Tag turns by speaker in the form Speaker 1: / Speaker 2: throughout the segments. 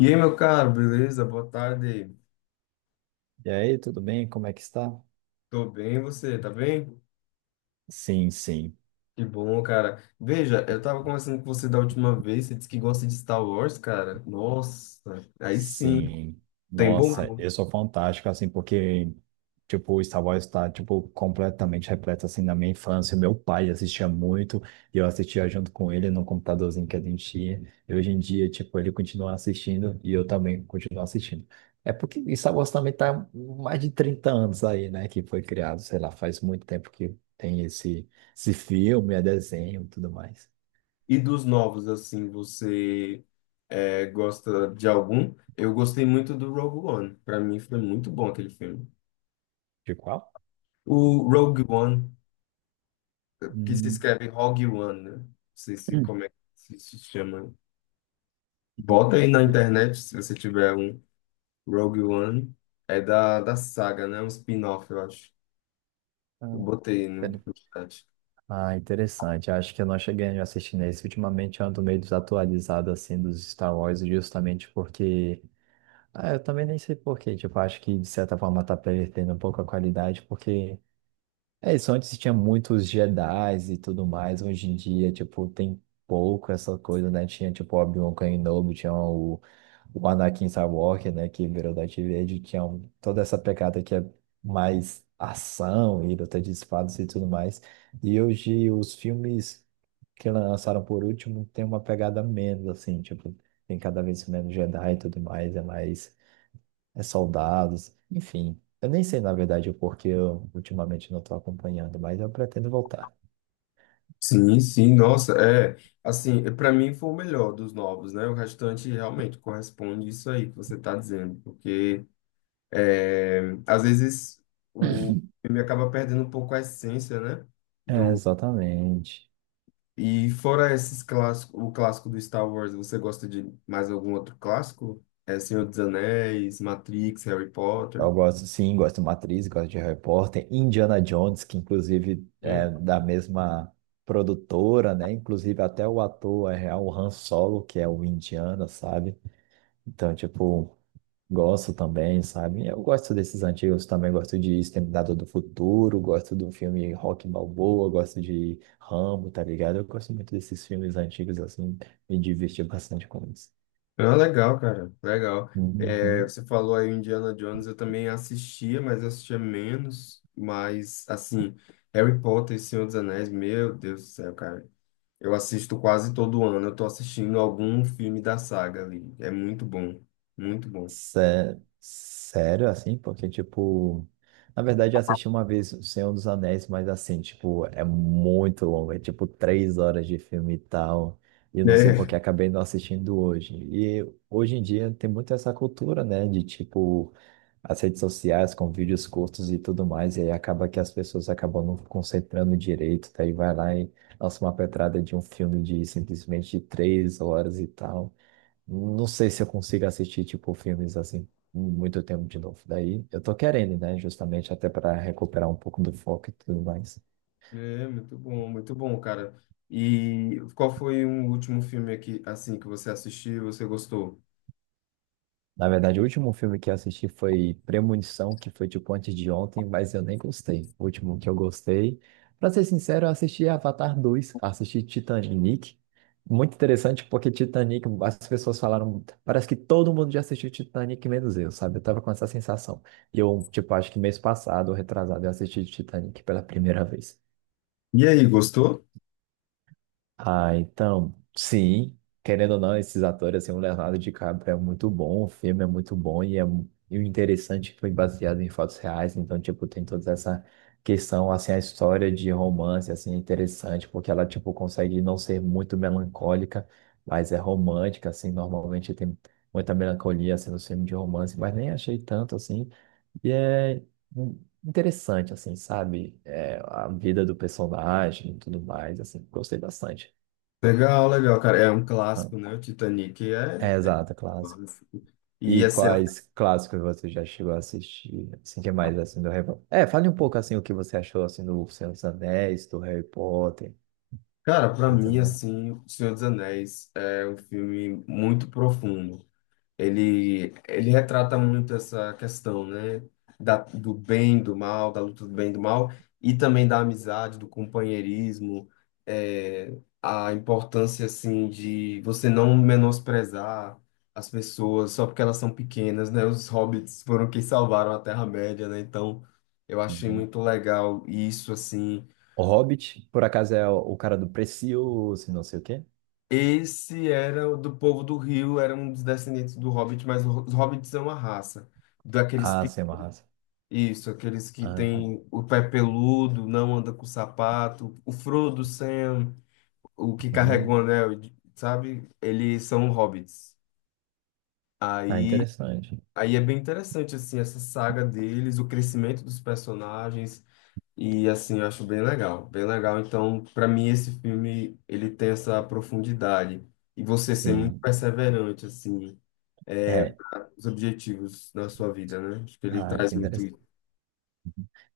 Speaker 1: E aí, meu caro, beleza? Boa tarde.
Speaker 2: E aí, tudo bem? Como é que está?
Speaker 1: Tô bem, você, tá bem?
Speaker 2: Sim, sim,
Speaker 1: Que bom, cara. Veja, eu tava conversando com você da última vez, você disse que gosta de Star Wars, cara. Nossa, aí sim,
Speaker 2: sim.
Speaker 1: tem bom.
Speaker 2: Nossa, eu
Speaker 1: Gosto.
Speaker 2: sou fantástico, assim, porque, tipo, o Star Wars está, tipo, completamente repleto, assim, na minha infância. Meu pai assistia muito, e eu assistia junto com ele no computadorzinho que a gente tinha. E hoje em dia, tipo, ele continua assistindo, e eu também continuo assistindo. É porque Star Wars também tá mais de 30 anos aí, né, que foi criado, sei lá, faz muito tempo que tem esse filme, é desenho e tudo mais.
Speaker 1: E dos novos, assim, você gosta de algum? Eu gostei muito do Rogue One. Pra mim foi muito bom aquele filme.
Speaker 2: De qual?
Speaker 1: O Rogue One, que se
Speaker 2: Hum.
Speaker 1: escreve Rogue One, né? Não sei se como é que se chama. Bota aí na internet se você tiver um. Rogue One é da saga, né? Um spin-off, eu acho.
Speaker 2: Ah,
Speaker 1: Eu botei no,
Speaker 2: inter-
Speaker 1: no chat.
Speaker 2: ah, interessante. Acho que eu não cheguei a assistir nesse. Ultimamente eu ando meio desatualizado assim dos Star Wars, justamente porque. Ah, eu também nem sei por quê. Tipo, acho que de certa forma tá perdendo um pouco a qualidade, porque. É isso, antes tinha muitos Jedi's e tudo mais. Hoje em dia, tipo, tem pouco essa coisa, né? Tinha, tipo, Obi-Wan Kenobi, tinha o Anakin Skywalker, né, que virou Darth Vader, tinha um- toda essa pegada que é mais ação e luta de espadas e tudo mais. E hoje os filmes que lançaram por último tem uma pegada menos, assim, tipo, tem cada vez menos Jedi e tudo mais é soldados, enfim. Eu nem sei, na verdade, o porquê eu ultimamente não estou acompanhando, mas eu pretendo voltar.
Speaker 1: Sim, sim, nossa, é. Assim, para mim foi o melhor dos novos, né? O restante realmente corresponde isso aí que você tá dizendo, porque é, às vezes o filme acaba perdendo um pouco a essência, né?
Speaker 2: É,
Speaker 1: Do,
Speaker 2: exatamente.
Speaker 1: e fora esses clássicos, o clássico do Star Wars, você gosta de mais algum outro clássico? É Senhor dos Anéis, Matrix, Harry Potter?
Speaker 2: Eu gosto, sim, gosto de Matrix, gosto de Harry Potter, Indiana Jones, que inclusive
Speaker 1: Né?
Speaker 2: é da mesma produtora, né? Inclusive até o ator é real, o Han Solo, que é o Indiana, sabe? Então, tipo, gosto também, sabe? Eu gosto desses antigos também, gosto de Exterminador do Futuro, gosto do filme Rock Balboa, gosto de Rambo, tá ligado? Eu gosto muito desses filmes antigos, assim, me diverti bastante com isso.
Speaker 1: Ah, legal, cara, legal. É,
Speaker 2: Uhum.
Speaker 1: você falou aí o Indiana Jones, eu também assistia, mas eu assistia menos. Mas, assim, Harry Potter e Senhor dos Anéis, meu Deus do céu, cara. Eu assisto quase todo ano, eu tô assistindo algum filme da saga ali. É muito bom, muito bom.
Speaker 2: Sério, assim, porque, tipo, na verdade eu assisti uma vez O Senhor dos Anéis, mas assim, tipo, é muito longo, é tipo 3 horas de filme e tal, e eu não sei
Speaker 1: É,
Speaker 2: porque acabei não assistindo hoje. E hoje em dia tem muito essa cultura, né, de tipo, as redes sociais com vídeos curtos e tudo mais, e aí acaba que as pessoas acabam não concentrando direito, daí vai lá e lança uma pedrada de um filme de simplesmente 3 horas e tal. Não sei se eu consigo assistir, tipo, filmes assim, muito tempo de novo. Daí eu tô querendo, né? Justamente até para recuperar um pouco do foco e tudo mais.
Speaker 1: é muito bom, cara. E qual foi o último filme aqui, assim, que você assistiu e você gostou?
Speaker 2: Na verdade, o último filme que eu assisti foi Premonição, que foi tipo antes de ontem, mas eu nem gostei. O último que eu gostei, pra ser sincero, eu assisti Avatar dois, assisti Titanic. Muito interessante porque Titanic, as pessoas falaram, parece que todo mundo já assistiu Titanic, menos eu, sabe? Eu tava com essa sensação. E eu, tipo, acho que mês passado, ou retrasado, eu assisti Titanic pela primeira vez.
Speaker 1: E aí, gostou?
Speaker 2: Ah, então, sim, querendo ou não, esses atores, assim, o Leonardo DiCaprio é muito bom, o filme é muito bom e, é, mu- e o interessante é que foi baseado em fatos reais, então, tipo, tem toda essa questão, assim, a história de romance, assim, é interessante, porque ela, tipo, consegue não ser muito melancólica, mas é romântica, assim, normalmente tem muita melancolia, assim, nos filmes de romance, mas nem achei tanto, assim, e é interessante, assim, sabe? É, a vida do personagem e tudo mais, assim, gostei bastante.
Speaker 1: Legal, legal, cara. É um
Speaker 2: Ah,
Speaker 1: clássico, né? O Titanic é.
Speaker 2: é, exato, clássico.
Speaker 1: E
Speaker 2: E
Speaker 1: assim, a-
Speaker 2: quais clássicos você já chegou a assistir? Assim, que mais, assim, do Harry Potter? É, fale um pouco, assim, o que você achou, assim, do Senhor dos Anéis, do Harry Potter
Speaker 1: cara, pra
Speaker 2: e
Speaker 1: mim
Speaker 2: também.
Speaker 1: assim, O Senhor dos Anéis é um filme muito profundo. Ele retrata muito essa questão, né, da, do bem, do mal, da luta do bem e do mal e também da amizade, do companheirismo, é, a importância assim de você não menosprezar as pessoas só porque elas são pequenas, né? Os hobbits foram quem salvaram a Terra-média, né? Então, eu achei
Speaker 2: Uhum.
Speaker 1: muito legal isso assim.
Speaker 2: O Hobbit, por acaso, é o cara do Precioso, não sei o quê?
Speaker 1: Esse era o do povo do Rio, era um dos descendentes do Hobbit, mas o- os Hobbits são uma raça. Daqueles,
Speaker 2: Ah,
Speaker 1: pe-
Speaker 2: sim, é uma raça.
Speaker 1: isso, aqueles que
Speaker 2: Ah, sim.
Speaker 1: têm o pé peludo, não anda com sapato, o Frodo, Sam, o que carrega o
Speaker 2: Uhum.
Speaker 1: anel, sabe? Eles são Hobbits.
Speaker 2: Ah,
Speaker 1: Aí,
Speaker 2: interessante.
Speaker 1: aí é bem interessante, assim, essa saga deles, o crescimento dos personagens. E assim, eu acho bem legal, bem legal. Então, para mim esse filme, ele tem essa profundidade e você ser muito
Speaker 2: Sim.
Speaker 1: perseverante assim,
Speaker 2: É.
Speaker 1: os objetivos na sua vida, né? Acho que ele
Speaker 2: Ah,
Speaker 1: traz
Speaker 2: que.
Speaker 1: muito.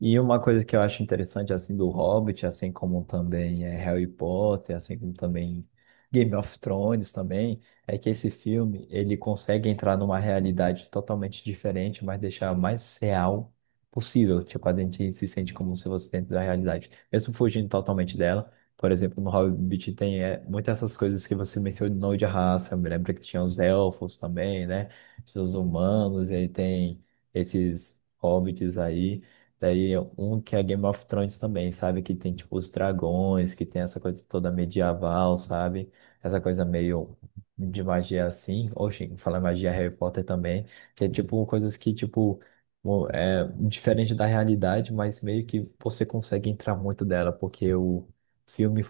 Speaker 2: E uma coisa que eu acho interessante, assim, do Hobbit, assim como também é Harry Potter, assim como também Game of Thrones também, é que esse filme, ele consegue entrar numa realidade totalmente diferente, mas deixar mais real possível. Tipo, a gente se sente como se fosse dentro da realidade, mesmo fugindo totalmente dela. Por exemplo, no Hobbit tem muitas essas coisas que você mencionou de raça. Eu me lembro que tinha os elfos também, né? Os humanos, e aí tem esses hobbits aí. Daí um que é Game of Thrones também, sabe? Que tem tipo os dragões, que tem essa coisa toda medieval, sabe? Essa coisa meio de magia assim. Oxe, fala magia Harry Potter também, que é tipo coisas que tipo mo- é diferente da realidade, mas meio que você consegue entrar muito dela, porque o filme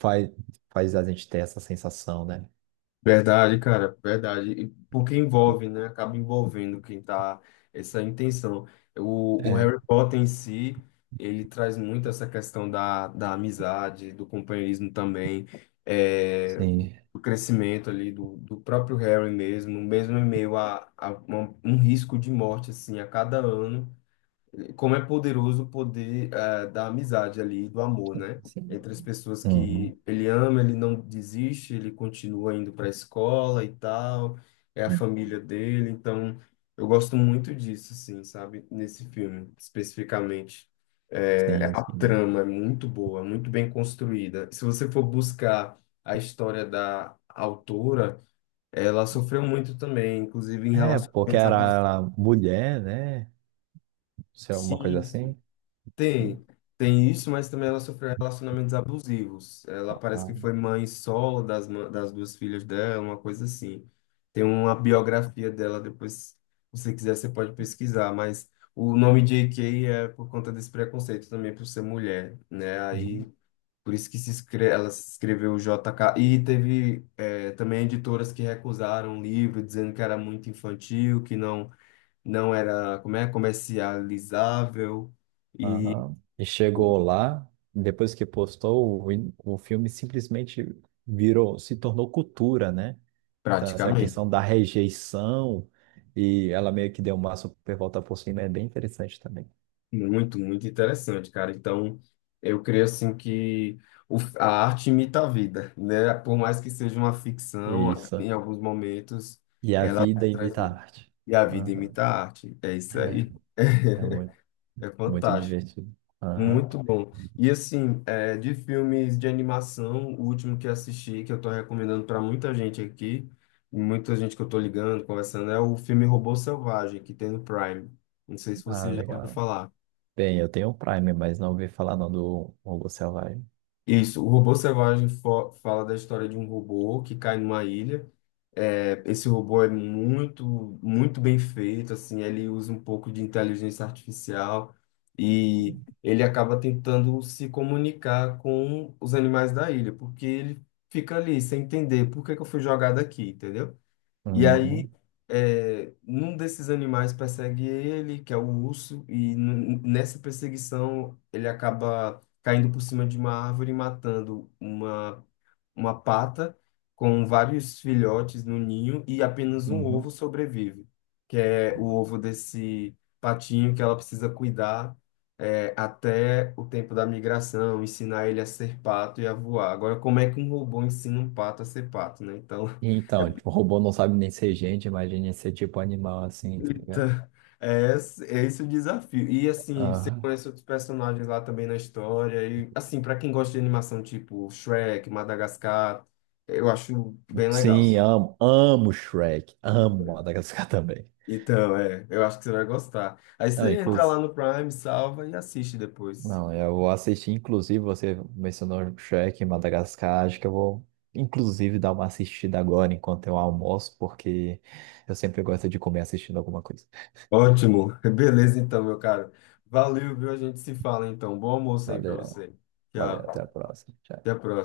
Speaker 2: faz, faz a gente ter essa sensação, né?
Speaker 1: Verdade, cara, verdade. E porque envolve, né? Acaba envolvendo quem tá essa intenção. O
Speaker 2: É,
Speaker 1: Harry Potter em si, ele traz muito essa questão da amizade, do companheirismo também, é,
Speaker 2: sim.
Speaker 1: do crescimento ali do, do próprio Harry mesmo, mesmo em meio a uma- um risco de morte, assim, a cada ano como é poderoso o poder da amizade ali, do amor, né?
Speaker 2: Sim.
Speaker 1: Entre as pessoas
Speaker 2: Uhum.
Speaker 1: que ele ama, ele não desiste, ele continua indo para a escola e tal, é a família dele, então eu gosto muito disso, assim, sabe? Nesse filme, especificamente. Eh,
Speaker 2: Sim,
Speaker 1: a
Speaker 2: sim.
Speaker 1: trama é muito boa, muito bem construída. Se você for buscar a história da autora, ela sofreu muito também, inclusive em
Speaker 2: É, porque era
Speaker 1: relacionamentos
Speaker 2: ela mulher, né? Se é alguma coisa
Speaker 1: abusivos.
Speaker 2: assim?
Speaker 1: Tem, tem isso, mas também ela sofreu relacionamentos abusivos. Ela parece que foi
Speaker 2: Ah,
Speaker 1: mãe solo das, ma- das duas filhas dela, uma coisa assim. Tem uma biografia dela, depois, se você quiser, você pode pesquisar, mas o nome J.K. é por conta desse preconceito também por ser mulher, né? Aí,
Speaker 2: uhum.
Speaker 1: por isso que se escre ela se escreveu JK. E teve também editoras que recusaram o livro, dizendo que era muito infantil, que não, não era, como é, comercializável. E
Speaker 2: Aham. E chegou lá, depois que postou, o, in- o filme simplesmente virou, se tornou cultura, né? Então, essa
Speaker 1: praticamente.
Speaker 2: questão da rejeição, e ela meio que deu uma super volta por cima, é bem interessante também.
Speaker 1: Muito, muito interessante, cara. Então, eu creio assim que o- a arte imita a vida, né? Por mais que seja uma ficção,
Speaker 2: Isso.
Speaker 1: em alguns momentos
Speaker 2: E a
Speaker 1: ela
Speaker 2: vida imita a
Speaker 1: transmite.
Speaker 2: arte.
Speaker 1: E a vida
Speaker 2: Aham.
Speaker 1: imita a arte. É isso aí.
Speaker 2: É, é muito.
Speaker 1: É
Speaker 2: Muito
Speaker 1: fantástico.
Speaker 2: divertido. Aham.
Speaker 1: Muito bom. E assim, é, de filmes de animação, o último que assisti, que eu tô recomendando para muita gente aqui, muita gente que eu tô ligando, conversando, é o filme Robô Selvagem, que tem no Prime. Não sei se
Speaker 2: Ah,
Speaker 1: você já ouviu
Speaker 2: legal.
Speaker 1: falar.
Speaker 2: Bem, eu tenho o Prime, mas não ouvi falar não do Robô Selvagem.
Speaker 1: Isso, o robô selvagem fo- fala da história de um robô que cai numa ilha. É, esse robô é muito, muito bem feito, assim, ele usa um pouco de inteligência artificial e ele acaba tentando se comunicar com os animais da ilha, porque ele fica ali sem entender por que que eu fui jogado aqui, entendeu? E aí,
Speaker 2: Uhum,
Speaker 1: é, um desses animais persegue ele, que é o urso, e n- nessa perseguição ele acaba caindo por cima de uma árvore e matando uma pata com vários filhotes no ninho e apenas um ovo
Speaker 2: uhum.
Speaker 1: sobrevive, que é o ovo desse patinho que ela precisa cuidar. É, até o tempo da migração, ensinar ele a ser pato e a voar. Agora, como é que um robô ensina um pato a ser pato, né? Então,
Speaker 2: Então, tipo, o robô não sabe nem ser gente, imagine ser tipo animal assim, tá ligado?
Speaker 1: eita, é esse o desafio. E assim, você
Speaker 2: Aham.
Speaker 1: conhece outros personagens lá também na história. E assim, pra quem gosta de animação tipo Shrek, Madagascar, eu acho bem legal.
Speaker 2: Sim, amo Shrek, amo Madagascar também.
Speaker 1: Então, é, eu acho que você vai gostar. Aí
Speaker 2: Não,
Speaker 1: você entra lá
Speaker 2: inclusive,
Speaker 1: no Prime, salva e assiste depois.
Speaker 2: Não, eu vou assistir, inclusive, você mencionou Shrek em Madagascar, acho que eu vou, inclusive, dar uma assistida agora enquanto eu almoço, porque eu sempre gosto de comer assistindo alguma coisa.
Speaker 1: Ótimo, beleza então, meu caro. Valeu, viu? A gente se fala então. Bom almoço aí pra
Speaker 2: Valeu,
Speaker 1: você.
Speaker 2: valeu, até
Speaker 1: Tchau,
Speaker 2: a próxima.
Speaker 1: até
Speaker 2: Tchau.
Speaker 1: a próxima.